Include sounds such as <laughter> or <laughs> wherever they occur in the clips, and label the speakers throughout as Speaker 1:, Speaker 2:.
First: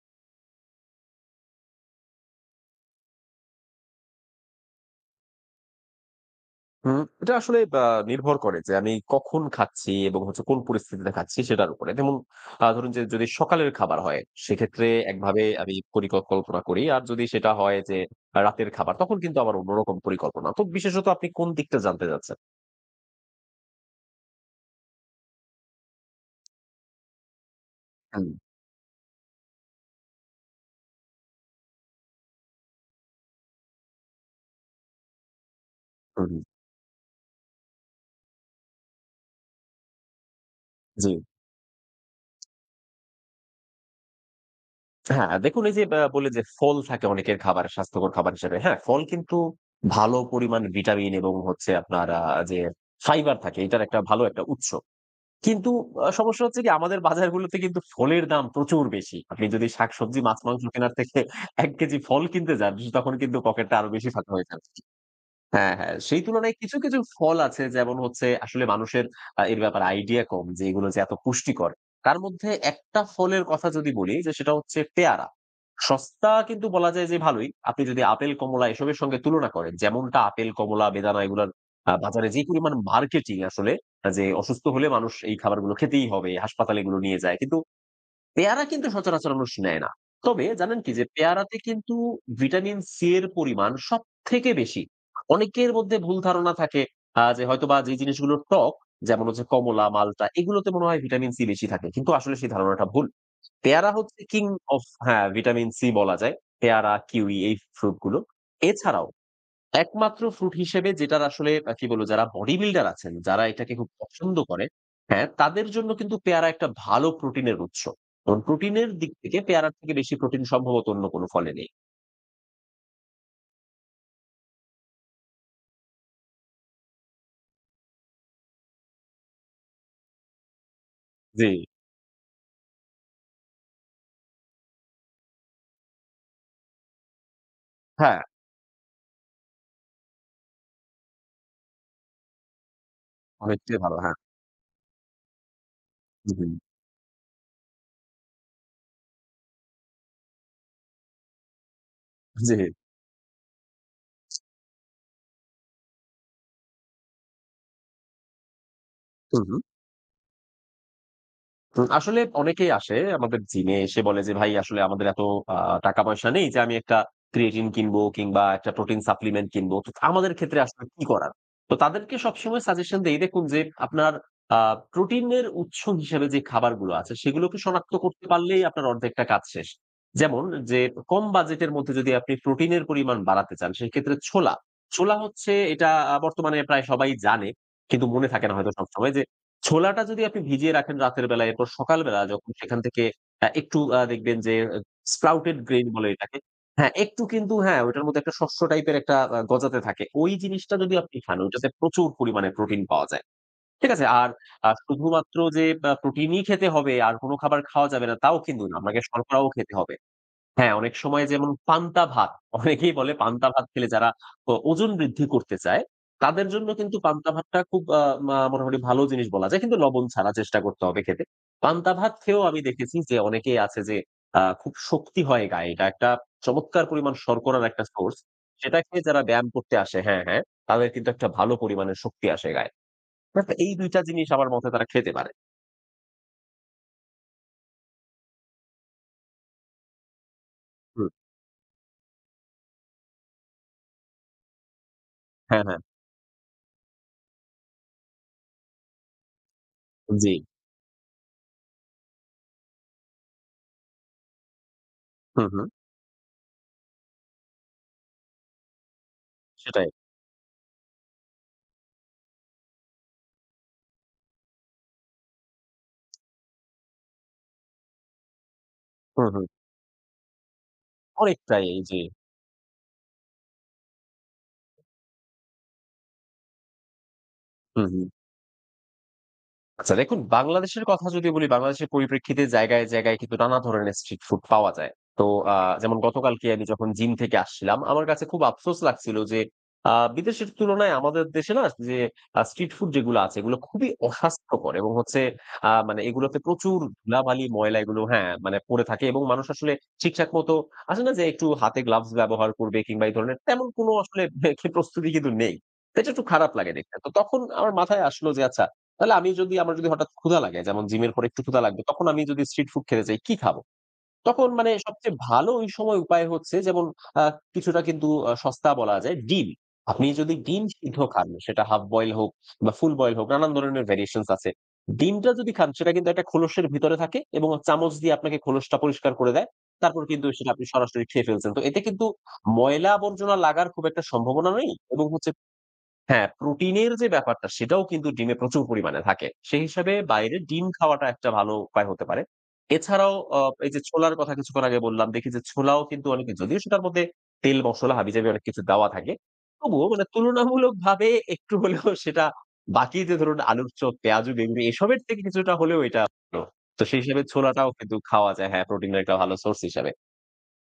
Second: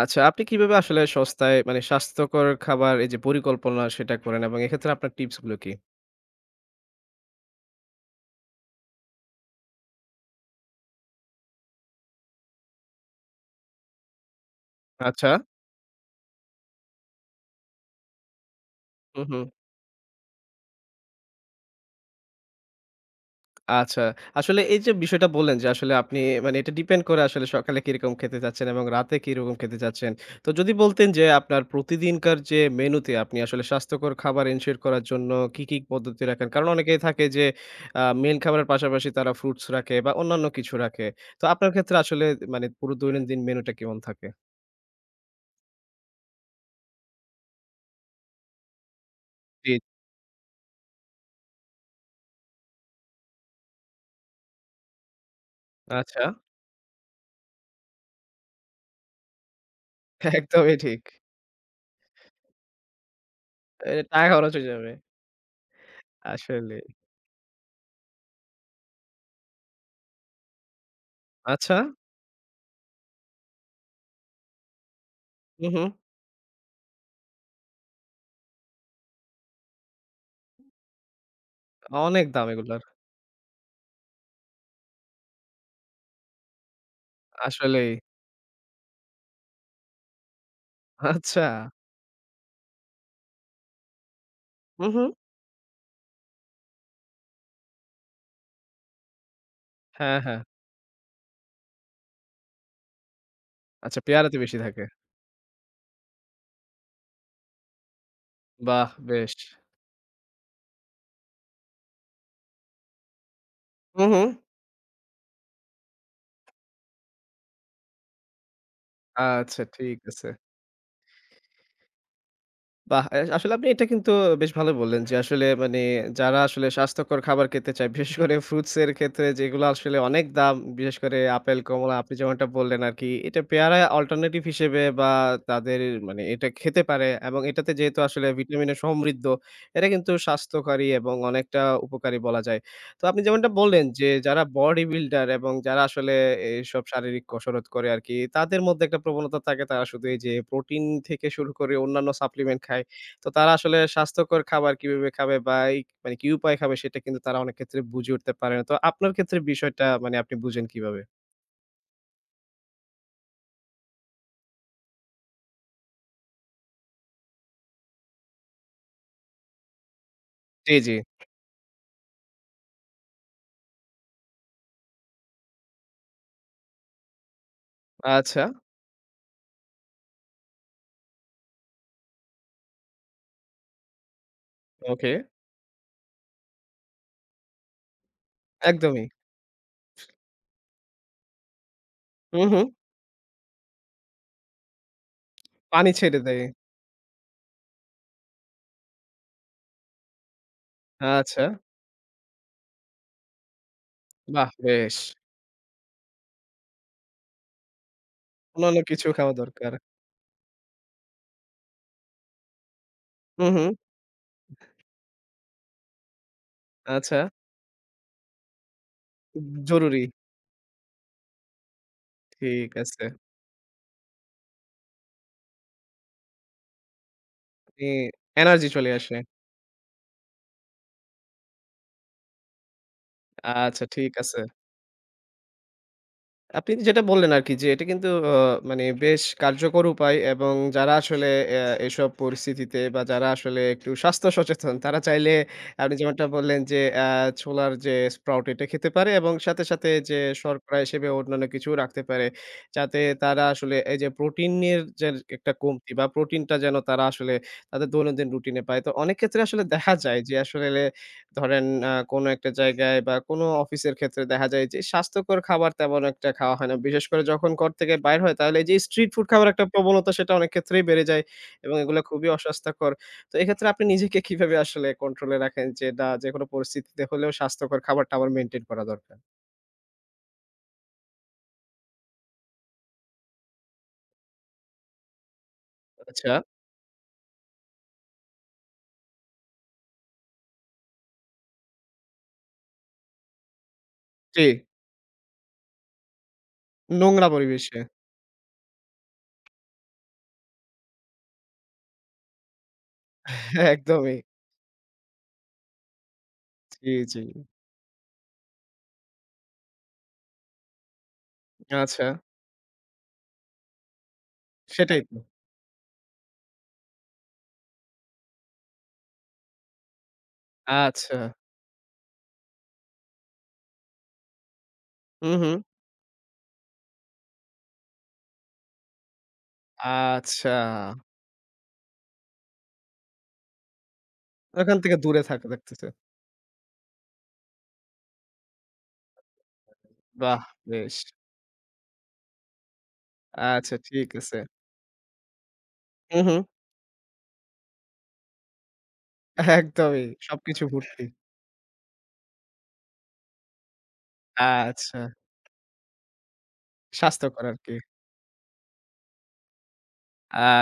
Speaker 1: আচ্ছা, আপনি কিভাবে আসলে সস্তায় মানে স্বাস্থ্যকর খাবার এই যে পরিকল্পনা সেটা করেন এবং এক্ষেত্রে আপনার টিপস গুলো কি?
Speaker 2: হুম, এটা আসলে নির্ভর করে যে আমি কখন খাচ্ছি এবং হচ্ছে কোন পরিস্থিতিতে খাচ্ছি সেটার উপরে। যেমন ধরুন যে যদি সকালের খাবার হয়, সেক্ষেত্রে
Speaker 1: আচ্ছা।
Speaker 2: একভাবে আমি পরিকল্পনা করি। আর যদি সেটা হয় যে রাতের খাবার তখন
Speaker 1: হুম,
Speaker 2: কিন্তু
Speaker 1: হুম।
Speaker 2: আমার অন্যরকম পরিকল্পনা। তো বিশেষত আপনি কোন দিকটা জানতে চাচ্ছেন?
Speaker 1: আচ্ছা। আসলে এই যে বিষয়টা বললেন যে আসলে আপনি মানে এটা ডিপেন্ড করে আসলে সকালে কিরকম
Speaker 2: হুম,
Speaker 1: খেতে চাচ্ছেন এবং রাতে কিরকম খেতে চাচ্ছেন। তো যদি বলতেন যে আপনার প্রতিদিনকার যে মেনুতে আপনি আসলে স্বাস্থ্যকর খাবার এনশিওর করার জন্য কি, কি পদ্ধতি
Speaker 2: হুম,
Speaker 1: রাখেন? কারণ অনেকেই থাকে যে মেইন খাবারের পাশাপাশি তারা ফ্রুটস রাখে বা অন্যান্য কিছু রাখে।
Speaker 2: জি।
Speaker 1: তো আপনার ক্ষেত্রে আসলে মানে পুরো দৈনন্দিন মেনুটা কেমন থাকে?
Speaker 2: হ্যাঁ, দেখুন এই যে বললেন যে ফল থাকে অনেকের খাবার স্বাস্থ্যকর খাবার হিসেবে। হ্যাঁ, ফল কিন্তু
Speaker 1: জি।
Speaker 2: ভালো পরিমাণ ভিটামিন এবং হচ্ছে আপনার আ যে ফাইবার থাকে এটার একটা ভালো একটা উৎস। কিন্তু
Speaker 1: আচ্ছা।
Speaker 2: সমস্যা হচ্ছে কি আমাদের বাজারগুলোতে কিন্তু ফলের দাম প্রচুর বেশি। আপনি যদি শাকসবজি, মাছ, মাংস
Speaker 1: একদমই
Speaker 2: কেনার
Speaker 1: ঠিক।
Speaker 2: থেকে ১ কেজি ফল কিনতে যান তখন কিন্তু পকেটটা আরো
Speaker 1: এ
Speaker 2: বেশি
Speaker 1: টাকা
Speaker 2: ফাঁকা হয়ে
Speaker 1: খরচ
Speaker 2: যাবে।
Speaker 1: হয়ে যাবে।
Speaker 2: হ্যাঁ, হ্যাঁ। সেই তুলনায় কিছু,
Speaker 1: আসলেই।
Speaker 2: কিছু ফল আছে যেমন হচ্ছে আসলে মানুষের এর ব্যাপারে আইডিয়া কম যে এগুলো যে এত পুষ্টিকর।
Speaker 1: আচ্ছা।
Speaker 2: তার মধ্যে একটা ফলের কথা যদি বলি যে সেটা হচ্ছে পেয়ারা।
Speaker 1: হু, হু।
Speaker 2: সস্তা কিন্তু বলা যায় যে ভালোই। আপনি যদি আপেল, কমলা এসবের সঙ্গে তুলনা করেন, যেমনটা আপেল, কমলা, বেদানা এগুলার
Speaker 1: অনেক
Speaker 2: বাজারে যে
Speaker 1: দাম
Speaker 2: পরিমাণ
Speaker 1: এগুলার।
Speaker 2: মার্কেটিং আসলে যে অসুস্থ হলে মানুষ এই খাবারগুলো খেতেই হবে, হাসপাতালে এগুলো নিয়ে যায়। কিন্তু
Speaker 1: আসলেই।
Speaker 2: পেয়ারা কিন্তু সচরাচর মানুষ নেয় না। তবে জানেন কি? যে
Speaker 1: আচ্ছা।
Speaker 2: পেয়ারাতে কিন্তু ভিটামিন সি এর পরিমাণ সবথেকে বেশি।
Speaker 1: হু, হু।
Speaker 2: অনেকের মধ্যে ভুল ধারণা থাকে যে হয়তোবা যে জিনিসগুলো টক যেমন হচ্ছে কমলা,
Speaker 1: হ্যাঁ,
Speaker 2: মালটা
Speaker 1: হ্যাঁ।
Speaker 2: এগুলোতে মনে হয় ভিটামিন সি বেশি থাকে। কিন্তু আসলে সেই ধারণাটা ভুল। পেয়ারা
Speaker 1: আচ্ছা
Speaker 2: হচ্ছে
Speaker 1: পেয়ারাতে
Speaker 2: কিং
Speaker 1: বেশি থাকে।
Speaker 2: অফ হ্যাঁ, ভিটামিন সি বলা যায়। পেয়ারা, কিউই এই ফ্রুট গুলো।
Speaker 1: বাহ!
Speaker 2: এছাড়াও
Speaker 1: বেশ।
Speaker 2: একমাত্র ফ্রুট হিসেবে যেটার আসলে কি বলবো যারা বডি বিল্ডার আছেন, যারা এটাকে খুব
Speaker 1: হু, হু।
Speaker 2: পছন্দ করে, হ্যাঁ? তাদের জন্য কিন্তু পেয়ারা একটা ভালো প্রোটিনের উৎস। কারণ প্রোটিনের দিক থেকে
Speaker 1: আচ্ছা
Speaker 2: পেয়ারার থেকে
Speaker 1: ঠিক
Speaker 2: বেশি
Speaker 1: আছে।
Speaker 2: প্রোটিন সম্ভবত অন্য কোন ফলে নেই।
Speaker 1: বাহ! এ আসলে আপনি এটা কিন্তু বেশ ভালো বললেন যে, আসলে মানে যারা আসলে স্বাস্থ্যকর খাবার খেতে চায়, বিশেষ করে ফ্রুটস এর ক্ষেত্রে যেগুলো আসলে অনেক দাম, বিশেষ করে
Speaker 2: জি।
Speaker 1: আপেল, কমলা আপনি যেমনটা বললেন আরকি। এটা পেয়ারা অল্টারনেটিভ হিসেবে বা তাদের মানে এটা খেতে পারে এবং এটাতে যেহেতু
Speaker 2: হ্যাঁ,
Speaker 1: আসলে ভিটামিনে সমৃদ্ধ, এটা কিন্তু স্বাস্থ্যকারী এবং অনেকটা উপকারী বলা যায়। তো আপনি যেমনটা
Speaker 2: অনেকটাই
Speaker 1: বললেন
Speaker 2: ভালো।
Speaker 1: যে,
Speaker 2: হ্যাঁ।
Speaker 1: যারা বডি বিল্ডার এবং যারা আসলে
Speaker 2: হুম,
Speaker 1: এইসব শারীরিক কসরত করে আরকি, তাদের মধ্যে একটা প্রবণতা থাকে তারা শুধু এই যে প্রোটিন থেকে শুরু করে অন্যান্য
Speaker 2: জি।
Speaker 1: সাপ্লিমেন্ট খায়। তো তারা আসলে স্বাস্থ্যকর খাবার কিভাবে খাবে বা এই মানে কি উপায়ে খাবে সেটা কিন্তু তারা অনেক ক্ষেত্রে বুঝে উঠতে পারে না। তো আপনার ক্ষেত্রে
Speaker 2: হুম, হুম।
Speaker 1: বিষয়টা মানে আপনি বুঝেন কিভাবে?
Speaker 2: হুম, আসলে অনেকেই আসে আমাদের জিমে এসে বলে যে, "ভাই আসলে আমাদের এত আ টাকা-পয়সা নেই যে আমি একটা ক্রিয়েটিন কিনবো কিংবা একটা প্রোটিন সাপ্লিমেন্ট কিনবো। তো আমাদের ক্ষেত্রে
Speaker 1: জি,
Speaker 2: আসলে
Speaker 1: জি।
Speaker 2: কি করার?" তো তাদেরকে সবসময় সাজেশন দেই দেখুন যে আপনার আ প্রোটিনের উৎস হিসেবে যে খাবারগুলো আছে সেগুলোকে শনাক্ত করতে
Speaker 1: আচ্ছা,
Speaker 2: পারলেই আপনার অর্ধেকটা কাজ শেষ। যেমন যে কম বাজেটের মধ্যে যদি আপনি প্রোটিনের পরিমাণ বাড়াতে চান সেক্ষেত্রে ছোলা।
Speaker 1: ওকে।
Speaker 2: ছোলা হচ্ছে এটা বর্তমানে প্রায় সবাই জানে। কিন্তু মনে থাকে না হয়তো
Speaker 1: একদমই।
Speaker 2: সবসময় যে ছোলাটা যদি আপনি ভিজিয়ে রাখেন রাতের বেলা, এরপর সকালবেলা
Speaker 1: হুম,
Speaker 2: যখন
Speaker 1: হুম।
Speaker 2: সেখান থেকে একটু দেখবেন যে স্প্রাউটেড গ্রেইন
Speaker 1: পানি
Speaker 2: বলে
Speaker 1: ছেড়ে
Speaker 2: এটাকে।
Speaker 1: দেয়।
Speaker 2: হ্যাঁ, একটু কিন্তু হ্যাঁ, ওটার মধ্যে একটা শস্য টাইপের একটা গজাতে থাকে। ওই জিনিসটা যদি আপনি খান,
Speaker 1: আচ্ছা।
Speaker 2: ওইটাতে প্রচুর পরিমাণে প্রোটিন পাওয়া যায়। ঠিক আছে? আর
Speaker 1: বাহ! বেশ।
Speaker 2: শুধুমাত্র যে প্রোটিনই খেতে হবে আর কোন খাবার খাওয়া যাবে না, তাও কিন্তু না।
Speaker 1: অন্যান্য
Speaker 2: আপনাকে
Speaker 1: কিছু খাওয়া
Speaker 2: শর্করাও
Speaker 1: দরকার।
Speaker 2: খেতে হবে। হ্যাঁ, অনেক সময় যেমন পান্তা ভাত। অনেকেই বলে পান্তা
Speaker 1: হুম,
Speaker 2: ভাত
Speaker 1: হুম।
Speaker 2: খেলে যারা ওজন বৃদ্ধি করতে চায়, তাদের জন্য কিন্তু
Speaker 1: আচ্ছা।
Speaker 2: পান্তা ভাতটা খুব আ মা মোটামুটি ভালো জিনিস বলা যায়। কিন্তু
Speaker 1: জরুরি।
Speaker 2: লবণ ছাড়া চেষ্টা করতে হবে খেতে। পান্তা ভাত খেয়েও আমি
Speaker 1: ঠিক
Speaker 2: দেখেছি
Speaker 1: আছে।
Speaker 2: যে অনেকেই আছে যে খুব শক্তি হয় গায়ে। এটা একটা চমৎকার পরিমাণ শর্করার একটা
Speaker 1: ই
Speaker 2: সোর্স।
Speaker 1: এনার্জি
Speaker 2: সেটা
Speaker 1: চলে
Speaker 2: খেয়ে
Speaker 1: আসে।
Speaker 2: যারা ব্যায়াম করতে আসে হ্যাঁ, হ্যাঁ, তাদের কিন্তু একটা ভালো পরিমাণের শক্তি আসে গায়ে। বাট এই
Speaker 1: আচ্ছা
Speaker 2: ২ টা
Speaker 1: ঠিক
Speaker 2: জিনিস
Speaker 1: আছে।
Speaker 2: আমার মতে তারা খেতে পারে।
Speaker 1: আপনি যেটা বললেন আরকি যে এটা কিন্তু মানে বেশ কার্যকর উপায় এবং যারা
Speaker 2: হুম।
Speaker 1: আসলে এসব পরিস্থিতিতে বা যারা আসলে একটু স্বাস্থ্য সচেতন তারা চাইলে
Speaker 2: হ্যাঁ, হ্যাঁ।
Speaker 1: আপনি যেমনটা বললেন যে ছোলার যে স্প্রাউট এটা খেতে পারে এবং সাথে, সাথে যে
Speaker 2: জি।
Speaker 1: শর্করা হিসেবে অন্যান্য কিছুও রাখতে পারে। যাতে তারা আসলে এই যে প্রোটিনের যে
Speaker 2: হুম,
Speaker 1: একটা
Speaker 2: হুম।
Speaker 1: কমতি বা প্রোটিনটা যেন তারা আসলে তাদের দৈনন্দিন রুটিনে পায়। তো অনেক ক্ষেত্রে আসলে
Speaker 2: সেটাই।
Speaker 1: দেখা যায় যে আসলে ধরেন কোনো একটা জায়গায় বা কোনো অফিসের ক্ষেত্রে দেখা যায় যে স্বাস্থ্যকর খাবার তেমন একটা খাওয়া হয় না। বিশেষ করে যখন ঘর থেকে বাইর হয় তাহলে এই যে স্ট্রিট ফুড
Speaker 2: হুম, হুম।
Speaker 1: খাবার একটা প্রবণতা সেটা অনেক ক্ষেত্রেই বেড়ে যায়
Speaker 2: অনেকটাই
Speaker 1: এবং এগুলো
Speaker 2: জি।
Speaker 1: খুবই অস্বাস্থ্যকর। তো এক্ষেত্রে আপনি নিজেকে কিভাবে আসলে কন্ট্রোলে রাখেন যে না যেকোনো পরিস্থিতিতে হলেও স্বাস্থ্যকর
Speaker 2: হুম, হুম।
Speaker 1: খাবারটা আমার মেইনটেইন করা দরকার?
Speaker 2: আচ্ছা দেখুন বাংলাদেশের কথা যদি বলি, বাংলাদেশের পরিপ্রেক্ষিতে জায়গায়, জায়গায় কিন্তু নানা ধরনের স্ট্রিট ফুড পাওয়া যায়। তো আ যেমন
Speaker 1: আচ্ছা,
Speaker 2: গতকালকে আমি যখন জিম থেকে আসছিলাম, আমার কাছে খুব আফসোস লাগছিল যে বিদেশের তুলনায় আমাদের দেশে না যে স্ট্রিট ফুড যেগুলো আছে এগুলো খুবই
Speaker 1: জি,
Speaker 2: অস্বাস্থ্যকর এবং হচ্ছে মানে এগুলোতে প্রচুর
Speaker 1: নোংরা
Speaker 2: ধুলাবালি,
Speaker 1: পরিবেশে।
Speaker 2: ময়লা এগুলো হ্যাঁ, মানে পড়ে থাকে এবং মানুষ আসলে ঠিকঠাক মতো আসে না যে একটু হাতে গ্লাভস ব্যবহার করবে কিংবা এই ধরনের
Speaker 1: <laughs>
Speaker 2: তেমন
Speaker 1: হ্যাঁ,
Speaker 2: কোনো
Speaker 1: একদমই।
Speaker 2: আসলে <laughs> প্রস্তুতি কিন্তু নেই। তো এটা একটু খারাপ লাগে
Speaker 1: জি,
Speaker 2: দেখতে। তো
Speaker 1: জি।
Speaker 2: তখন আমার মাথায় আসলো যে আচ্ছা তাহলে আমি যদি আমার যদি হঠাৎ ক্ষুধা লাগে, যেমন জিমের পরে একটু ক্ষুধা লাগবে,
Speaker 1: আচ্ছা,
Speaker 2: তখন আমি যদি স্ট্রিট ফুড খেতে চাই, কি খাবো? তখন মানে
Speaker 1: সেটাই
Speaker 2: সবচেয়ে
Speaker 1: তো।
Speaker 2: ভালো ওই সময় উপায় হচ্ছে যেমন আ কিছুটা কিন্তু সস্তা বলা যায় ডিম। আপনি যদি ডিম সিদ্ধ
Speaker 1: আচ্ছা।
Speaker 2: খান, সেটা হাফ বয়েল হোক বা ফুল বয়েল হোক, নানান ধরনের ভেরিয়েশনস আছে।
Speaker 1: হু,
Speaker 2: ডিমটা
Speaker 1: হু।
Speaker 2: যদি খান সেটা কিন্তু একটা খোলসের ভিতরে থাকে এবং চামচ দিয়ে আপনাকে খোলসটা পরিষ্কার করে দেয়। তারপর কিন্তু সেটা
Speaker 1: আচ্ছা।
Speaker 2: আপনি সরাসরি খেয়ে ফেলছেন। তো এতে কিন্তু ময়লা আবর্জনা লাগার খুব একটা সম্ভাবনা নেই
Speaker 1: ওখান থেকে
Speaker 2: এবং
Speaker 1: দূরে
Speaker 2: হচ্ছে
Speaker 1: থাকা লাগতেছে।
Speaker 2: হ্যাঁ, প্রোটিনের যে ব্যাপারটা সেটাও কিন্তু ডিমে প্রচুর পরিমাণে থাকে। সেই হিসাবে বাইরে
Speaker 1: বাহ!
Speaker 2: ডিম
Speaker 1: বেশ।
Speaker 2: খাওয়াটা একটা ভালো উপায় হতে পারে। এছাড়াও এই
Speaker 1: আচ্ছা
Speaker 2: যে
Speaker 1: ঠিক
Speaker 2: ছোলার কথা
Speaker 1: আছে।
Speaker 2: কিছুক্ষণ আগে বললাম, দেখি যে ছোলাও কিন্তু
Speaker 1: হু,
Speaker 2: অনেকে
Speaker 1: হু।
Speaker 2: যদিও সেটার মধ্যে তেল, মসলা, হাবিজাবি অনেক কিছু দেওয়া থাকে। তবুও
Speaker 1: একদমই
Speaker 2: মানে
Speaker 1: সবকিছু ভর্তি।
Speaker 2: তুলনামূলকভাবে একটু হলেও সেটা বাকি যে ধরুন আলুর চপ, পেঁয়াজু, বেগুনি
Speaker 1: আচ্ছা
Speaker 2: এসবের থেকে কিছুটা হলেও এটা ভালো। তো সেই হিসাবে
Speaker 1: স্বাস্থ্যকর
Speaker 2: ছোলাটাও
Speaker 1: আরকি।
Speaker 2: কিন্তু খাওয়া যায়। হ্যাঁ, প্রোটিনের একটা ভালো সোর্স হিসাবে।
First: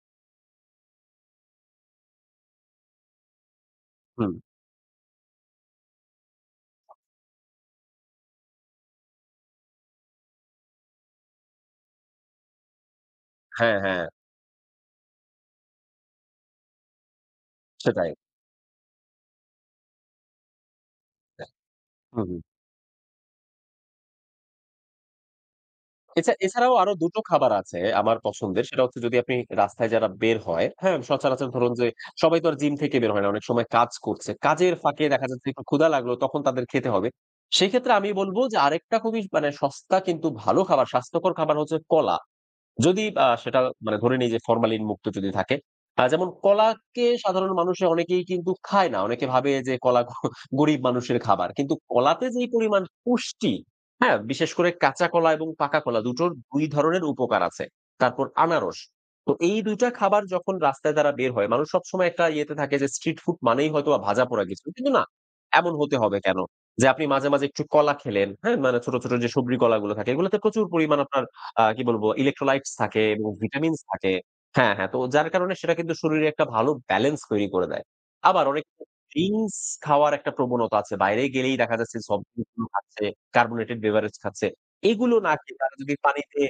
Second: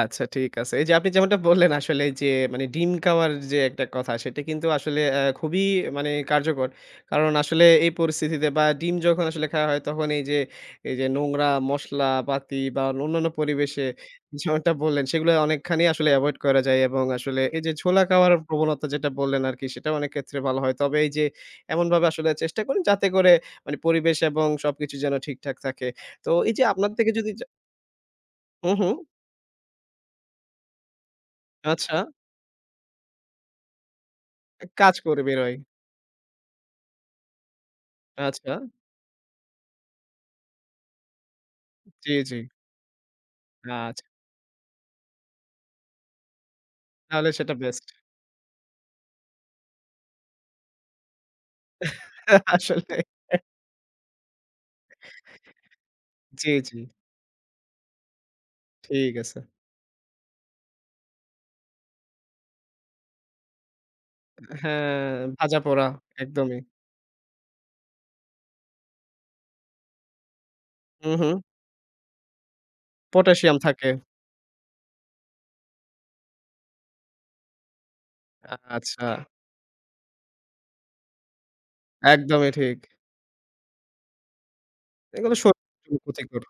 Speaker 1: আচ্ছা ঠিক আছে। এই যে আপনি যেমনটা বললেন আসলে যে মানে ডিম খাওয়ার যে একটা কথা
Speaker 2: হুম।
Speaker 1: সেটা কিন্তু আসলে খুবই মানে কার্যকর। কারণ আসলে এই পরিস্থিতিতে বা ডিম যখন আসলে খাওয়া হয় তখন এই যে নোংরা মসলাপাতি বা অন্যান্য
Speaker 2: হ্যাঁ,
Speaker 1: পরিবেশে
Speaker 2: হ্যাঁ।
Speaker 1: যেমনটা বললেন সেগুলো অনেকখানি আসলে এভয়েড করা যায় এবং আসলে এই যে ছোলা
Speaker 2: সেটাই।
Speaker 1: খাওয়ার প্রবণতা যেটা বললেন আরকি সেটাও অনেক ক্ষেত্রে ভালো হয়। তবে এই যে
Speaker 2: হ্যাঁ।
Speaker 1: এমনভাবে আসলে
Speaker 2: হুম।
Speaker 1: চেষ্টা করেন যাতে করে মানে পরিবেশ এবং সবকিছু যেন ঠিকঠাক থাকে। তো এই যে
Speaker 2: এছাড়াও
Speaker 1: আপনার
Speaker 2: আরো ২
Speaker 1: থেকে
Speaker 2: টো
Speaker 1: যদি
Speaker 2: খাবার আছে আমার পছন্দের।
Speaker 1: হুম,
Speaker 2: সেটা
Speaker 1: হুম।
Speaker 2: হচ্ছে যদি আপনি রাস্তায় যারা বের হয়, হ্যাঁ? সচরাচর ধরুন যে
Speaker 1: আচ্ছা।
Speaker 2: সবাই তো আর জিম থেকে বের হয় না। অনেক সময় কাজ করছে। কাজের
Speaker 1: কাজ
Speaker 2: ফাঁকে
Speaker 1: করে
Speaker 2: দেখা
Speaker 1: বের
Speaker 2: যাচ্ছে
Speaker 1: হয়।
Speaker 2: একটু ক্ষুধা লাগলো তখন তাদের খেতে হবে। সেক্ষেত্রে আমি বলব
Speaker 1: আচ্ছা।
Speaker 2: যে আরেকটা খুবই মানে সস্তা কিন্তু ভালো খাবার, স্বাস্থ্যকর খাবার হচ্ছে
Speaker 1: জি,
Speaker 2: কলা।
Speaker 1: জি।
Speaker 2: যদি সেটা মানে
Speaker 1: আচ্ছা।
Speaker 2: ধরে নিই যে ফরমালিন মুক্ত যদি থাকে। যেমন কলাকে
Speaker 1: তাহলে
Speaker 2: সাধারণ
Speaker 1: সেটা
Speaker 2: মানুষে
Speaker 1: বেস্ট।
Speaker 2: অনেকেই কিন্তু খায় না। অনেকে ভাবে যে কলা গরিব মানুষের খাবার। কিন্তু কলাতে যেই
Speaker 1: <laughs>
Speaker 2: পরিমাণ
Speaker 1: আসলে।
Speaker 2: পুষ্টি, হ্যাঁ? বিশেষ করে কাঁচা কলা এবং পাকা কলা দুটোর
Speaker 1: জি,
Speaker 2: ২
Speaker 1: জি।
Speaker 2: ধরনের উপকার আছে। তারপর আনারস।
Speaker 1: ঠিক
Speaker 2: তো
Speaker 1: আছে।
Speaker 2: এই ২ টা খাবার যখন রাস্তায় তারা বের হয়, মানুষ সবসময় একটা ইয়েতে থাকে যে স্ট্রিট ফুড মানেই হয়তোবা ভাজাপোড়া কিছু। কিন্তু না,
Speaker 1: হ্যাঁ,
Speaker 2: এমন
Speaker 1: ভাজাপোড়া
Speaker 2: হতে হবে কেন?
Speaker 1: একদমই।
Speaker 2: যে আপনি মাঝে, মাঝে একটু কলা খেলেন, হ্যাঁ? মানে ছোট, ছোট যে সবরি কলাগুলো থাকে এগুলোতে প্রচুর পরিমাণ
Speaker 1: হু,
Speaker 2: আপনার
Speaker 1: হু।
Speaker 2: কি বলবো? ইলেক্ট্রোলাইটস থাকে এবং
Speaker 1: পটাশিয়াম
Speaker 2: ভিটামিনস
Speaker 1: থাকে।
Speaker 2: থাকে হ্যাঁ, হ্যাঁ। তো যার কারণে সেটা কিন্তু শরীরে একটা ভালো ব্যালেন্স তৈরি করে দেয়। আবার অনেক
Speaker 1: আচ্ছা।
Speaker 2: ড্রিংকস খাওয়ার একটা প্রবণতা আছে। বাইরে গেলেই দেখা যাচ্ছে সফট
Speaker 1: একদমই
Speaker 2: ড্রিংকস গুলো
Speaker 1: ঠিক।
Speaker 2: খাচ্ছে, কার্বোনেটেড বেভারেজ খাচ্ছে। এগুলো না
Speaker 1: এগুলো
Speaker 2: খেয়ে তারা
Speaker 1: শরীরের
Speaker 2: যদি
Speaker 1: জন্য
Speaker 2: পানিতে
Speaker 1: ক্ষতিকর।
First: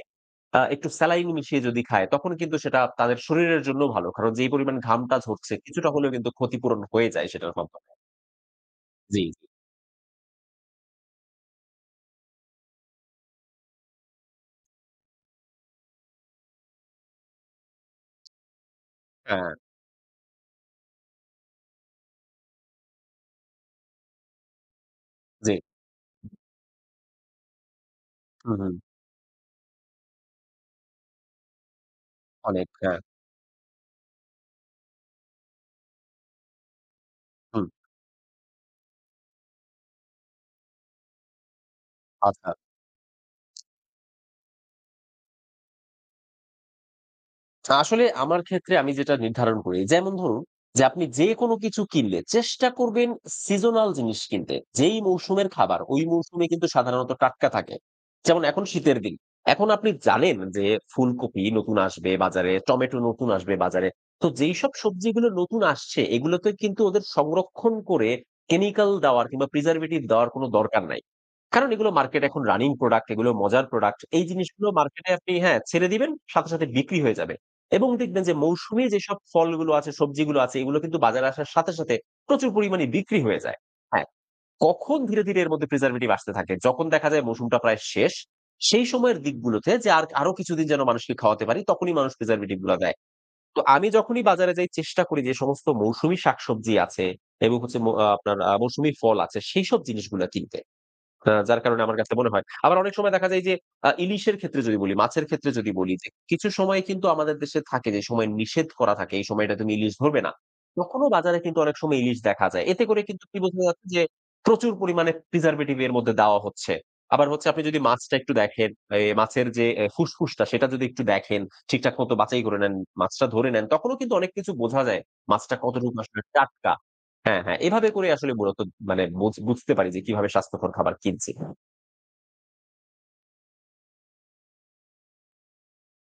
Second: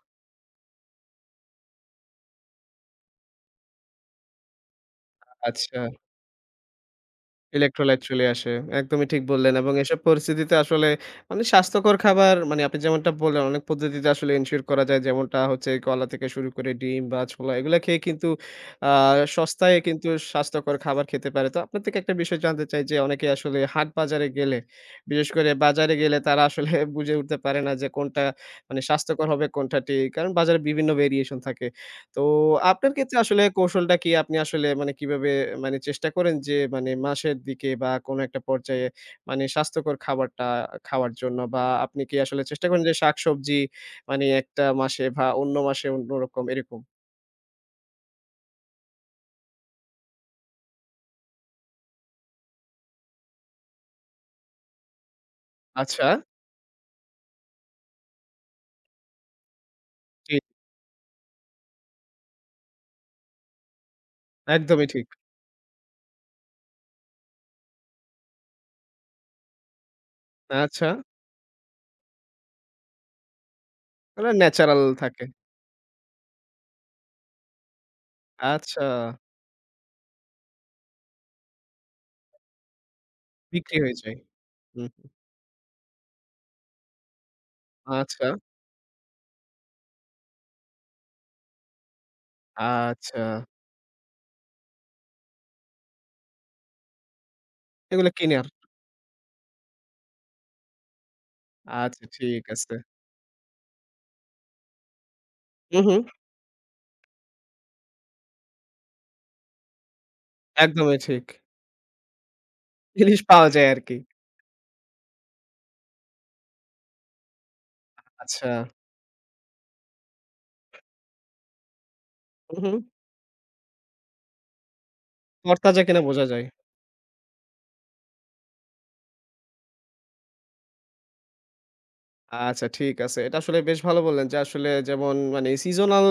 Speaker 2: একটু স্যালাইন মিশিয়ে যদি খায়, তখন কিন্তু সেটা তাদের শরীরের জন্য ভালো। কারণ যেই পরিমাণ ঘামটা ঝরছে
Speaker 1: আচ্ছা।
Speaker 2: কিছুটা হলেও কিন্তু ক্ষতিপূরণ হয়ে যায় সেটার মাধ্যমে।
Speaker 1: ইলেক্ট্রোলাইট চলে আসে। একদমই ঠিক
Speaker 2: জি, জি।
Speaker 1: বললেন এবং এসব পরিস্থিতিতে আসলে মানে স্বাস্থ্যকর খাবার মানে আপনি যেমনটা বললেন অনেক পদ্ধতিতে আসলে এনশিওর করা যায়। যেমনটা হচ্ছে কলা থেকে শুরু করে ডিম বা ছোলা এগুলা খেয়ে কিন্তু আ
Speaker 2: হ্যাঁ,
Speaker 1: সস্তায় কিন্তু স্বাস্থ্যকর খাবার খেতে পারে। তো আপনার থেকে একটা বিষয় জানতে চাই যে অনেকে আসলে হাট বাজারে গেলে, বিশেষ করে
Speaker 2: জি।
Speaker 1: বাজারে গেলে তারা আসলে <laughs> বুঝে উঠতে পারে না যে কোনটা
Speaker 2: হুম, হুম।
Speaker 1: মানে স্বাস্থ্যকর হবে কোনটা ঠিক। কারণ বাজারে বিভিন্ন ভেরিয়েশন থাকে। তো
Speaker 2: অনেক
Speaker 1: আপনার
Speaker 2: হ্যাঁ।
Speaker 1: ক্ষেত্রে আসলে কৌশলটা কি? আপনি আসলে মানে কিভাবে মানে চেষ্টা করেন যে মানে মাসের
Speaker 2: হুম,
Speaker 1: দিকে বা কোনো একটা পর্যায়ে মানে স্বাস্থ্যকর খাবারটা খাওয়ার জন্য? বা আপনি কি আসলে
Speaker 2: আচ্ছা।
Speaker 1: চেষ্টা করেন যে শাকসবজি মানে একটা মাসে বা অন্য মাসে অন্যরকম এরকম?
Speaker 2: আসলে আমার ক্ষেত্রে আমি যেটা নির্ধারণ করি, যেমন ধরুন আপনি যে কোনো কিছু কিনলে চেষ্টা করবেন সিজনাল জিনিস কিনতে। যেই মৌসুমের খাবার ওই
Speaker 1: আচ্ছা,
Speaker 2: মৌসুমে কিন্তু সাধারণত টাটকা থাকে। যেমন এখন শীতের দিন। এখন আপনি জানেন
Speaker 1: ঠিক।
Speaker 2: যে ফুলকপি নতুন আসবে বাজারে, টমেটো নতুন আসবে বাজারে। তো যেইসব
Speaker 1: একদমই ঠিক।
Speaker 2: সবজিগুলো নতুন আসছে এগুলোতে কিন্তু ওদের সংরক্ষণ করে কেমিক্যাল দেওয়ার কিংবা প্রিজারভেটিভ দেওয়ার কোনো দরকার
Speaker 1: আচ্ছা।
Speaker 2: নাই। কারণ এগুলো মার্কেট এখন রানিং প্রোডাক্ট, এগুলো মজার প্রোডাক্ট। এই
Speaker 1: মানে
Speaker 2: জিনিসগুলো
Speaker 1: ন্যাচারাল
Speaker 2: মার্কেটে
Speaker 1: থাকে।
Speaker 2: আপনি হ্যাঁ, ছেড়ে দিবেন সাথে, সাথে বিক্রি হয়ে যাবে। এবং দেখবেন যে
Speaker 1: আচ্ছা,
Speaker 2: মৌসুমী যেসব ফলগুলো আছে, সবজিগুলো আছে এগুলো কিন্তু বাজারে আসার সাথে, সাথে প্রচুর পরিমাণে বিক্রি হয়ে যায়।
Speaker 1: বিক্রি হয়ে
Speaker 2: হ্যাঁ?
Speaker 1: যায়। হুম।
Speaker 2: কখন ধীরে, ধীরে এর মধ্যে প্রিজার্ভেটিভ আসতে থাকে। যখন দেখা যায় মৌসুমটা প্রায় শেষ,
Speaker 1: আচ্ছা,
Speaker 2: সেই সময়ের দিকগুলোতে যে আরো কিছুদিন যেন মানুষকে খাওয়াতে পারি তখনই মানুষ প্রিজার্ভেটিভ গুলা দেয়।
Speaker 1: আচ্ছা।
Speaker 2: তো আমি যখনই বাজারে যাই চেষ্টা করি যে সমস্ত মৌসুমী শাকসবজি আছে এবং হচ্ছে ম আ
Speaker 1: এগুলো
Speaker 2: আপনার
Speaker 1: কিনার।
Speaker 2: মৌসুমী ফল আছে সেইসব জিনিসগুলা কিনতে। যার কারণে আমার
Speaker 1: আচ্ছা
Speaker 2: কাছে মনে
Speaker 1: ঠিক
Speaker 2: হয়।
Speaker 1: আছে।
Speaker 2: আবার অনেক সময় দেখা যায় যে ইলিশের ক্ষেত্রে যদি বলি, মাছের ক্ষেত্রে যদি
Speaker 1: হু, হু।
Speaker 2: বলি যে কিছু সময় কিন্তু আমাদের দেশে থাকে যে সময় নিষেধ করা থাকে, এই সময়টা তুমি ইলিশ ধরবে না।
Speaker 1: একদমই
Speaker 2: তখনও
Speaker 1: ঠিক।
Speaker 2: বাজারে কিন্তু অনেক সময় ইলিশ দেখা যায়। এতে করে
Speaker 1: জিনিস
Speaker 2: কিন্তু কি
Speaker 1: পাওয়া
Speaker 2: বোঝা
Speaker 1: যায়
Speaker 2: যাচ্ছে
Speaker 1: আরকি।
Speaker 2: যে প্রচুর পরিমাণে প্রিজার্ভেটিভ এর মধ্যে দেওয়া হচ্ছে। আবার হচ্ছে আপনি যদি মাছটা একটু
Speaker 1: আচ্ছা।
Speaker 2: দেখেন, মাছের যে ফুসফুসটা সেটা যদি একটু দেখেন, ঠিকঠাক মতো বাছাই
Speaker 1: হু,
Speaker 2: করে
Speaker 1: হু।
Speaker 2: নেন, মাছটা ধরে নেন, তখনও কিন্তু অনেক কিছু বোঝা যায়। মাছটা
Speaker 1: তরতাজা
Speaker 2: কতটুকু
Speaker 1: কিনা
Speaker 2: আসলে
Speaker 1: বোঝা যায়।
Speaker 2: টাটকা হ্যাঁ, হ্যাঁ। এভাবে করে আসলে মূলত মানে বুঝতে পারি যে কিভাবে স্বাস্থ্যকর খাবার কিনছি।
Speaker 1: আচ্ছা ঠিক আছে। এটা আসলে বেশ ভালো বললেন যে আসলে যেমন মানে seasonal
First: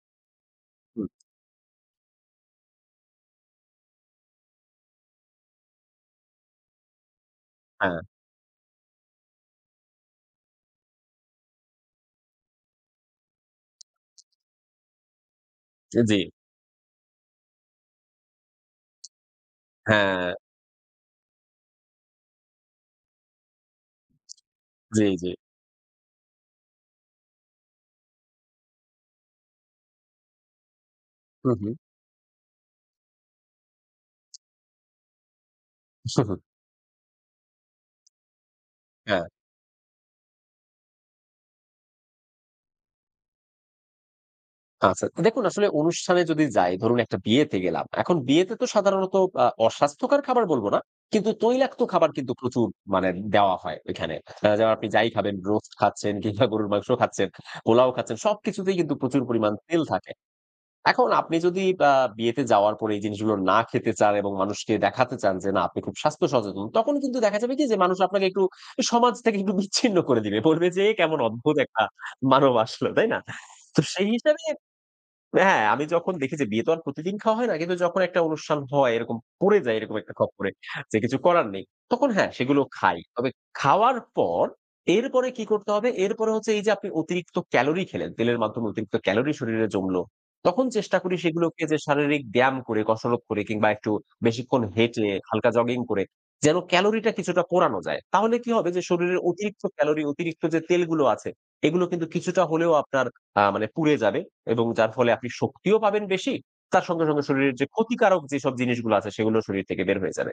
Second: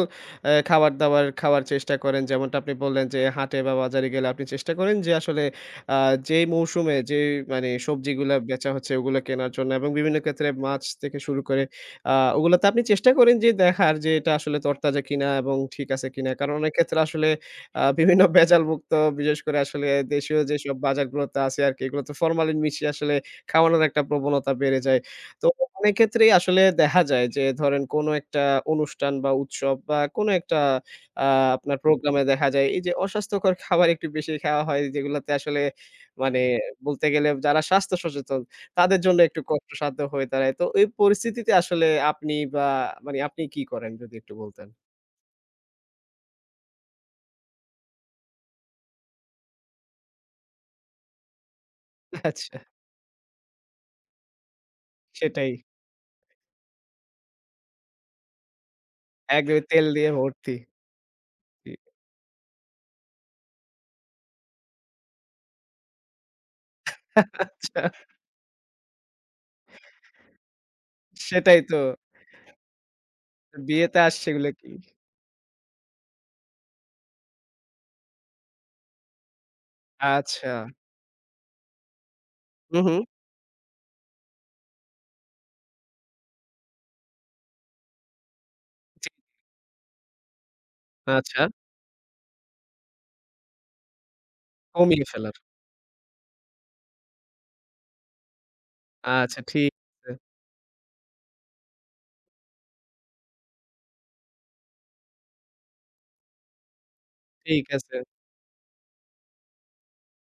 Speaker 2: হুম,
Speaker 1: খাবার-দাবার খাওয়ার চেষ্টা করেন। যেমনটা আপনি বললেন যে হাটে বা বাজারে গেলে আপনি চেষ্টা করেন যে আসলে আ যেই মৌসুমে যেই মানে
Speaker 2: হ্যাঁ,
Speaker 1: সবজিগুলা বেচা হচ্ছে ওগুলা কেনার জন্য এবং বিভিন্ন ক্ষেত্রে মাছ থেকে শুরু করে ওগুলাতে আপনি চেষ্টা করেন যে দেখার যে এটা আসলে তরতাজা কিনা এবং ঠিক আছে
Speaker 2: জি,
Speaker 1: কিনা। কারণ অনেক ক্ষেত্রে আসলে বিভিন্ন <laughs> ভেজালমুক্ত বিশেষ করে আসলে
Speaker 2: হ্যাঁ,
Speaker 1: দেশীয় যেসব বাজারগুলোতে আছে আরকি এগুলোতে ফরমালিন মিশিয়ে আসলে খাওয়ানোর একটা প্রবণতা বেড়ে যায়।
Speaker 2: জি, জি।
Speaker 1: তো অনেক ক্ষেত্রেই আসলে দেখা যায় যে ধরেন কোনো একটা অনুষ্ঠান বা উৎসব বা কোনো একটা আ
Speaker 2: হু, হু,
Speaker 1: আপনার প্রোগ্রামে দেখা যায় এই যে অস্বাস্থ্যকর খাবার একটু বেশি খাওয়া হয় যেগুলাতে আসলে মানে
Speaker 2: <laughs>
Speaker 1: বলতে গেলে যারা স্বাস্থ্য সচেতন তাদের জন্য
Speaker 2: হ্যাঁ,
Speaker 1: একটু কষ্টসাধ্য হয়ে দাঁড়ায়। তো এই পরিস্থিতিতে আসলে আপনি বা মানে আপনি কি করেন যদি একটু বলতেন?
Speaker 2: আচ্ছা। দেখুন আসলে অনুষ্ঠানে যদি যাই, ধরুন একটা বিয়েতে গেলাম। এখন বিয়েতে তো সাধারণত অস্বাস্থ্যকর খাবার বলব না। কিন্তু তৈলাক্ত খাবার কিন্তু
Speaker 1: আচ্ছা
Speaker 2: প্রচুর মানে দেওয়া হয় ওইখানে। যেমন আপনি যাই খাবেন,
Speaker 1: সেটাই।
Speaker 2: রোস্ট খাচ্ছেন কিংবা গরুর মাংস খাচ্ছেন, পোলাও খাচ্ছেন সবকিছুতেই কিন্তু প্রচুর পরিমাণ
Speaker 1: একদমই
Speaker 2: তেল
Speaker 1: তেল দিয়ে
Speaker 2: থাকে।
Speaker 1: ভর্তি।
Speaker 2: এখন আপনি যদি
Speaker 1: জি।
Speaker 2: আ বিয়েতে যাওয়ার পরে এই জিনিসগুলো না খেতে চান এবং মানুষকে দেখাতে চান যে না আপনি খুব স্বাস্থ্য সচেতন, তখন কিন্তু দেখা যাবে কি যে
Speaker 1: আচ্ছা
Speaker 2: মানুষ আপনাকে একটু সমাজ থেকে একটু বিচ্ছিন্ন করে দিবে। বলবে যে এ কেমন অদ্ভুত
Speaker 1: সেটাই তো।
Speaker 2: একটা মানব আসলো, তাই না? তো
Speaker 1: বিয়েতে
Speaker 2: সেই
Speaker 1: আসছে
Speaker 2: হিসাবে
Speaker 1: এগুলো কি?
Speaker 2: হ্যাঁ, আমি যখন দেখি যে বিয়ে তো আর প্রতিদিন খাওয়া হয় না। কিন্তু যখন একটা অনুষ্ঠান হয় এরকম পড়ে যায় এরকম একটা
Speaker 1: আচ্ছা।
Speaker 2: খপ্পরে যে কিছু করার নেই। তখন হ্যাঁ, সেগুলো
Speaker 1: হু, হু।
Speaker 2: খাই। তবে খাওয়ার পর এরপরে কি করতে হবে? এরপরে হচ্ছে এই যে আপনি অতিরিক্ত ক্যালোরি খেলেন, তেলের মাধ্যমে অতিরিক্ত
Speaker 1: জি।
Speaker 2: ক্যালোরি শরীরে জমলো। তখন চেষ্টা করি
Speaker 1: আচ্ছা।
Speaker 2: সেগুলোকে যে শারীরিক ব্যায়াম করে, কসরত করে কিংবা একটু বেশিক্ষণ
Speaker 1: কমিয়ে
Speaker 2: হেঁটে,
Speaker 1: ফেলা।
Speaker 2: হালকা জগিং করে যেন ক্যালোরিটা কিছুটা পোড়ানো যায়। তাহলে কি হবে যে শরীরের
Speaker 1: আচ্ছা
Speaker 2: অতিরিক্ত
Speaker 1: ঠিক
Speaker 2: ক্যালোরি,
Speaker 1: আছে,
Speaker 2: অতিরিক্ত যে তেলগুলো আছে এগুলো কিন্তু কিছুটা হলেও আপনার মানে পুড়ে যাবে। এবং যার ফলে আপনি শক্তিও পাবেন বেশি। তার সঙ্গে, সঙ্গে শরীরের
Speaker 1: ঠিক
Speaker 2: যে
Speaker 1: আছে।
Speaker 2: ক্ষতিকারক যেসব জিনিসগুলো আছে সেগুলো শরীর থেকে বের হয়ে যাবে।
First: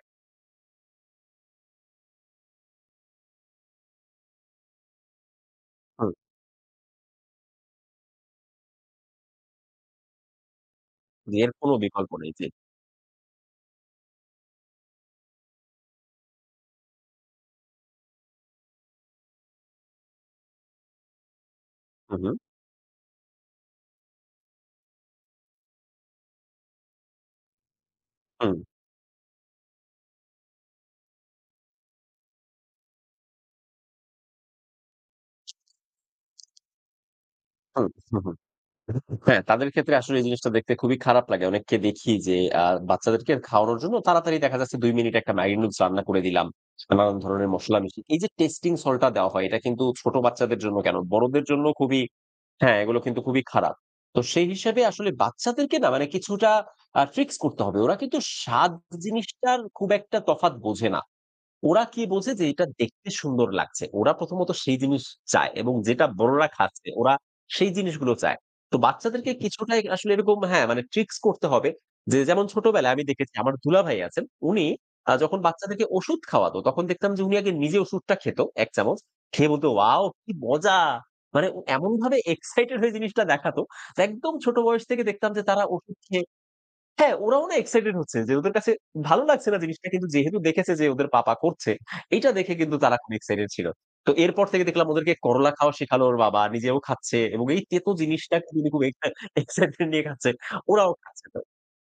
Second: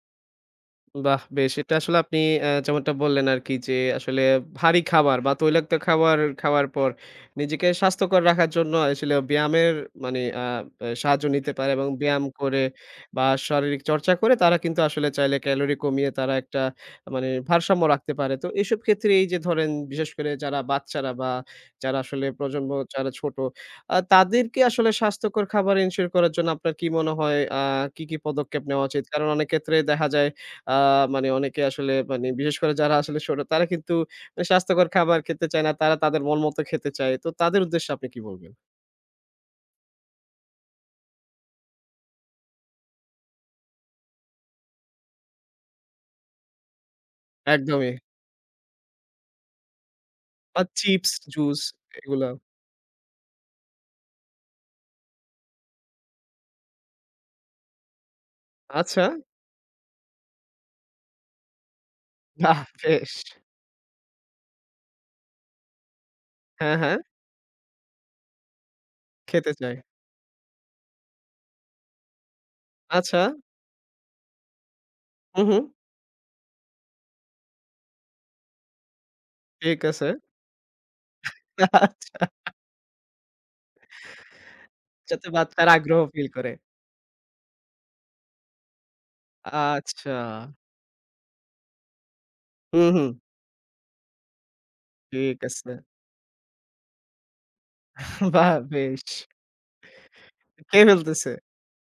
Speaker 1: বাহ! বেশ। এটা আসলে আপনি যেমনটা বললেন আরকি যে, আসলে ভারী খাবার বা তৈলাক্ত
Speaker 2: হুম,
Speaker 1: খাবার খাওয়ার পর নিজেকে স্বাস্থ্যকর রাখার জন্য আসলে ব্যায়ামের মানে আ অ্যা সাহায্য
Speaker 2: জি,
Speaker 1: নিতে
Speaker 2: এর
Speaker 1: পারে
Speaker 2: কোনো
Speaker 1: এবং
Speaker 2: বিকল্প
Speaker 1: ব্যায়াম
Speaker 2: নেই। জি।
Speaker 1: করে বা শারীরিক চর্চা করে তারা কিন্তু আসলে চাইলে ক্যালোরি কমিয়ে তারা একটা মানে ভারসাম্য রাখতে পারে। তো এসব ক্ষেত্রে এই যে ধরেন বিশেষ করে যারা বাচ্চারা বা যারা
Speaker 2: হু,
Speaker 1: আসলে
Speaker 2: হু,
Speaker 1: প্রজন্ম যারা ছোট, তাদেরকে আসলে স্বাস্থ্যকর খাবার এনশিওর করার জন্য আপনার কি মনে হয় কি, কি
Speaker 2: হুম,
Speaker 1: পদক্ষেপ নেওয়া উচিত? কারণ অনেক ক্ষেত্রে দেখা যায় আ মানে অনেকে আসলে মানে বিশেষ করে যারা আসলে ছোট তারা কিন্তু মানে স্বাস্থ্যকর খাবার খেতে চায় না। তারা তাদের মন মতো খেতে চায়। তো তাদের
Speaker 2: হুম,
Speaker 1: উদ্দেশ্যে আপনি
Speaker 2: হু,
Speaker 1: কি
Speaker 2: হু।
Speaker 1: বলবেন?
Speaker 2: হ্যাঁ, তাদের ক্ষেত্রে আসলে এই জিনিসটা দেখতে খুবই খারাপ লাগে। অনেককে দেখি যে আ বাচ্চাদেরকে খাওয়ানোর জন্য তাড়াতাড়ি দেখা যাচ্ছে ২ মিনিটে একটা ম্যাগি নুডলস রান্না করে দিলাম। নানান ধরনের মসলা
Speaker 1: একদমই।
Speaker 2: মিশিয়ে। এই যে টেস্টিং সল্টটা দেওয়া হয় এটা কিন্তু ছোট বাচ্চাদের
Speaker 1: বা
Speaker 2: জন্য কেন,
Speaker 1: চিপস,
Speaker 2: বড়দের
Speaker 1: জুস
Speaker 2: জন্য খুবই
Speaker 1: এগুলা।
Speaker 2: হ্যাঁ, এগুলো কিন্তু খুবই খারাপ। তো সেই হিসাবে আসলে বাচ্চাদেরকে না মানে কিছুটা ট্রিক্স করতে হবে। ওরা কিন্তু স্বাদ
Speaker 1: আচ্ছা।
Speaker 2: জিনিসটার খুব একটা তফাৎ বোঝে না। ওরা কি বলছে যে
Speaker 1: বাহ!
Speaker 2: এটা দেখতে
Speaker 1: বেশ।
Speaker 2: সুন্দর লাগছে। ওরা প্রথমত সেই জিনিস চায় এবং যেটা বড়রা
Speaker 1: হ্যাঁ,
Speaker 2: খাচ্ছে
Speaker 1: হ্যাঁ।
Speaker 2: ওরা সেই জিনিসগুলো চায়। তো বাচ্চাদেরকে
Speaker 1: খেতে
Speaker 2: কিছুটা
Speaker 1: চায়।
Speaker 2: আসলে এরকম হ্যাঁ, মানে ট্রিকস করতে হবে। যে যেমন ছোটবেলায় আমি
Speaker 1: আচ্ছা।
Speaker 2: দেখেছি আমার দুলাভাই আছেন। উনি যখন
Speaker 1: হু, হু।
Speaker 2: বাচ্চাদেরকে ওষুধ খাওয়াতো তখন দেখতাম যে উনি আগে নিজে ওষুধটা খেত ১ চামচ। খেয়ে বলতো,
Speaker 1: ঠিক
Speaker 2: "ওয়াও!
Speaker 1: আছে।
Speaker 2: কি মজা!" মানে ও এমনভাবে
Speaker 1: আচ্ছা।
Speaker 2: এক্সাইটেড হয়ে জিনিসটা দেখাতো। তো একদম ছোট বয়স থেকে
Speaker 1: যাতে
Speaker 2: দেখতাম যে তারা
Speaker 1: বাচ্চারা
Speaker 2: ওষুধ
Speaker 1: আগ্রহ
Speaker 2: খেয়ে
Speaker 1: ফিল করে।
Speaker 2: হ্যাঁ, ওরাও না এক্সাইটেড হচ্ছে যে ওদের কাছে ভালো লাগছে না জিনিসটা কিন্তু
Speaker 1: আচ্ছা।
Speaker 2: যেহেতু দেখেছে যে ওদের পাপা করছে, এইটা দেখে কিন্তু
Speaker 1: হু,
Speaker 2: তারা
Speaker 1: হু।
Speaker 2: খুব এক্সাইটেড ছিল। তো এরপর থেকে দেখলাম ওদেরকে
Speaker 1: ঠিক
Speaker 2: করলা
Speaker 1: আছে।
Speaker 2: খাওয়া শেখালো ওর বাবা, নিজেও খাচ্ছে এবং এই তেতো জিনিসটাকে
Speaker 1: বাহ!
Speaker 2: তিনি খুব
Speaker 1: বেশ।
Speaker 2: এক্সাইটমেন্ট নিয়ে খাচ্ছে।
Speaker 1: খেয়ে
Speaker 2: ওরাও খাচ্ছে
Speaker 1: ফেলতেছে।
Speaker 2: তো।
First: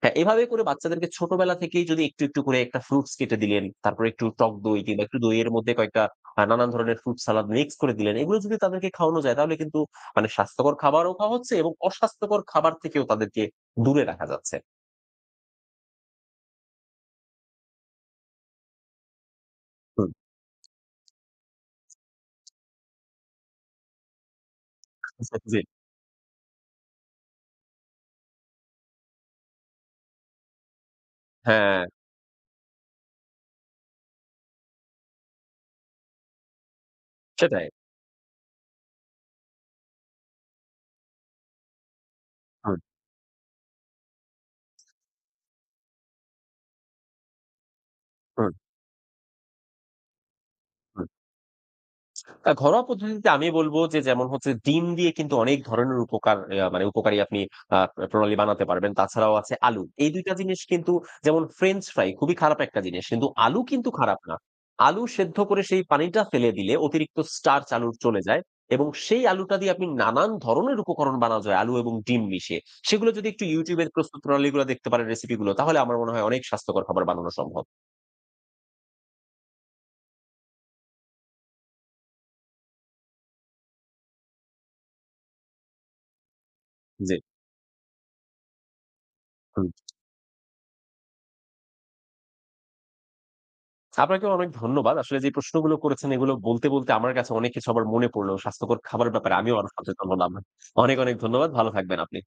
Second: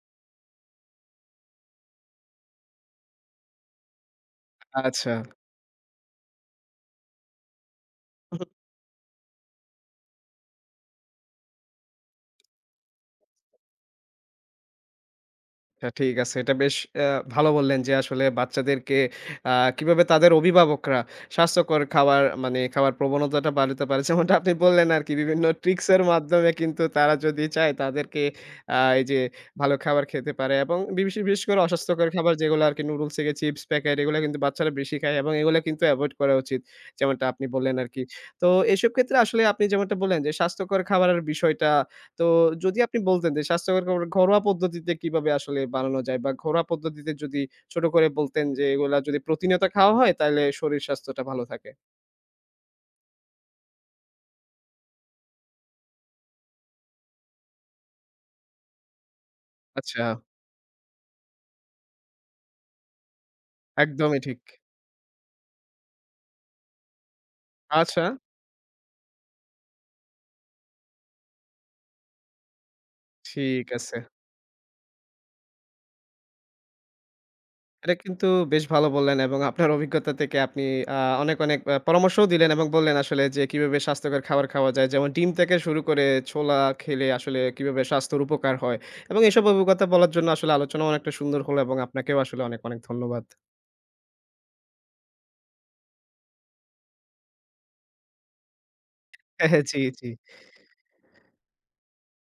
Speaker 2: হ্যাঁ, এভাবে করে বাচ্চাদেরকে ছোটবেলা থেকেই যদি একটু, একটু করে একটা ফ্রুটস কেটে দিলেন, তারপরে একটু টক দই কিংবা
Speaker 1: আচ্ছা।
Speaker 2: একটু দইয়ের মধ্যে কয়েকটা নানান ধরনের ফ্রুট সালাদ মিক্স করে দিলেন। এগুলো যদি তাদেরকে খাওয়ানো যায় তাহলে কিন্তু মানে স্বাস্থ্যকর খাবারও খাওয়া হচ্ছে এবং অস্বাস্থ্যকর খাবার থেকেও তাদেরকে দূরে রাখা যাচ্ছে।
Speaker 1: আচ্ছা ঠিক আছে। এটা বেশ ভালো বললেন যে আসলে বাচ্চাদেরকে কিভাবে
Speaker 2: হুম।
Speaker 1: তাদের অভিভাবকরা স্বাস্থ্যকর খাবার মানে খাওয়ার প্রবণতাটা বাড়াতে পারে। যেমনটা আপনি বললেন আরকি
Speaker 2: জি,
Speaker 1: বিভিন্ন
Speaker 2: জি।
Speaker 1: ট্রিকস এর মাধ্যমে কিন্তু তারা যদি চায় তাদেরকে এই যে ভালো খাবার খেতে পারে এবং বিশেষ করে
Speaker 2: হ্যাঁ,
Speaker 1: অস্বাস্থ্যকর খাবার যেগুলো আরকি নুডলস থেকে চিপস প্যাকেট এগুলো কিন্তু বাচ্চারা বেশি খায় এবং এগুলো কিন্তু এভয়েড করা উচিত। যেমনটা আপনি
Speaker 2: সেটাই।
Speaker 1: বললেন আরকি। তো এসব ক্ষেত্রে আসলে আপনি যেমনটা বললেন যে স্বাস্থ্যকর খাবারের বিষয়টা তো যদি
Speaker 2: হুম,
Speaker 1: আপনি বলতেন যে স্বাস্থ্যকর খাবার ঘরোয়া পদ্ধতিতে কিভাবে আসলে বানানো যায়? বা ঘরোয়া পদ্ধতিতে যদি ছোট করে বলতেন
Speaker 2: হুম,
Speaker 1: যে এগুলা যদি প্রতিনিয়ত খাওয়া হয় তাইলে শরীর
Speaker 2: হুম।
Speaker 1: স্বাস্থ্যটা ভালো থাকে।
Speaker 2: ঘরোয়া পদ্ধতিতে আমি বলব যে যেমন হচ্ছে ডিম দিয়ে কিন্তু অনেক ধরনের উপকার মানে উপকারী আপনি আ প্রণালী বানাতে পারবেন। তাছাড়াও আছে আলু।
Speaker 1: আচ্ছা,
Speaker 2: এই ২ টা জিনিস কিন্তু যেমন ফ্রেঞ্চ ফ্রাই খুবই খারাপ একটা জিনিস। কিন্তু আলু কিন্তু
Speaker 1: একদমই
Speaker 2: খারাপ না।
Speaker 1: ঠিক।
Speaker 2: আলু সেদ্ধ করে সেই পানিটা ফেলে দিলে অতিরিক্ত স্টার্চ আলুর
Speaker 1: আচ্ছা,
Speaker 2: চলে যায় এবং সেই আলুটা দিয়ে আপনি নানান ধরনের উপকরণ বানানো যায় আলু এবং ডিম মিশিয়ে। সেগুলো যদি একটু
Speaker 1: ঠিক
Speaker 2: YouTube এর
Speaker 1: আছে।
Speaker 2: প্রস্তুত প্রণালীগুলো দেখতে পারেন রেসিপি গুলো তাহলে আমার মনে হয় অনেক স্বাস্থ্যকর খাবার বানানো সম্ভব।
Speaker 1: এটা কিন্তু বেশ ভালো বললেন এবং আপনার অভিজ্ঞতা থেকে আপনি আ অনেক, অনেক পরামর্শও দিলেন এবং বললেন আসলে যে কিভাবে স্বাস্থ্যকর খাবার খাওয়া যায়। যেমন ডিম থেকে শুরু করে ছোলা খেলে
Speaker 2: জি,
Speaker 1: আসলে কিভাবে স্বাস্থ্যের উপকার হয়। এবং এসব
Speaker 2: হুম।
Speaker 1: অভিজ্ঞতা বলার জন্য আসলে আলোচনা অনেকটা সুন্দর হলো এবং আপনাকেও আসলে অনেক, অনেক ধন্যবাদ।
Speaker 2: আপনাকে অনেক ধন্যবাদ। আসলে যে প্রশ্নগুলো করেছেন এগুলো বলতে, বলতে আমার কাছে অনেক কিছু আবার মনে পড়লো। স্বাস্থ্যকর খাবারের ব্যাপারে আমিও
Speaker 1: <laughs>
Speaker 2: আরো
Speaker 1: জি, জি।
Speaker 2: সচেতন হলাম। অনেক, অনেক ধন্যবাদ। ভালো থাকবেন আপনি।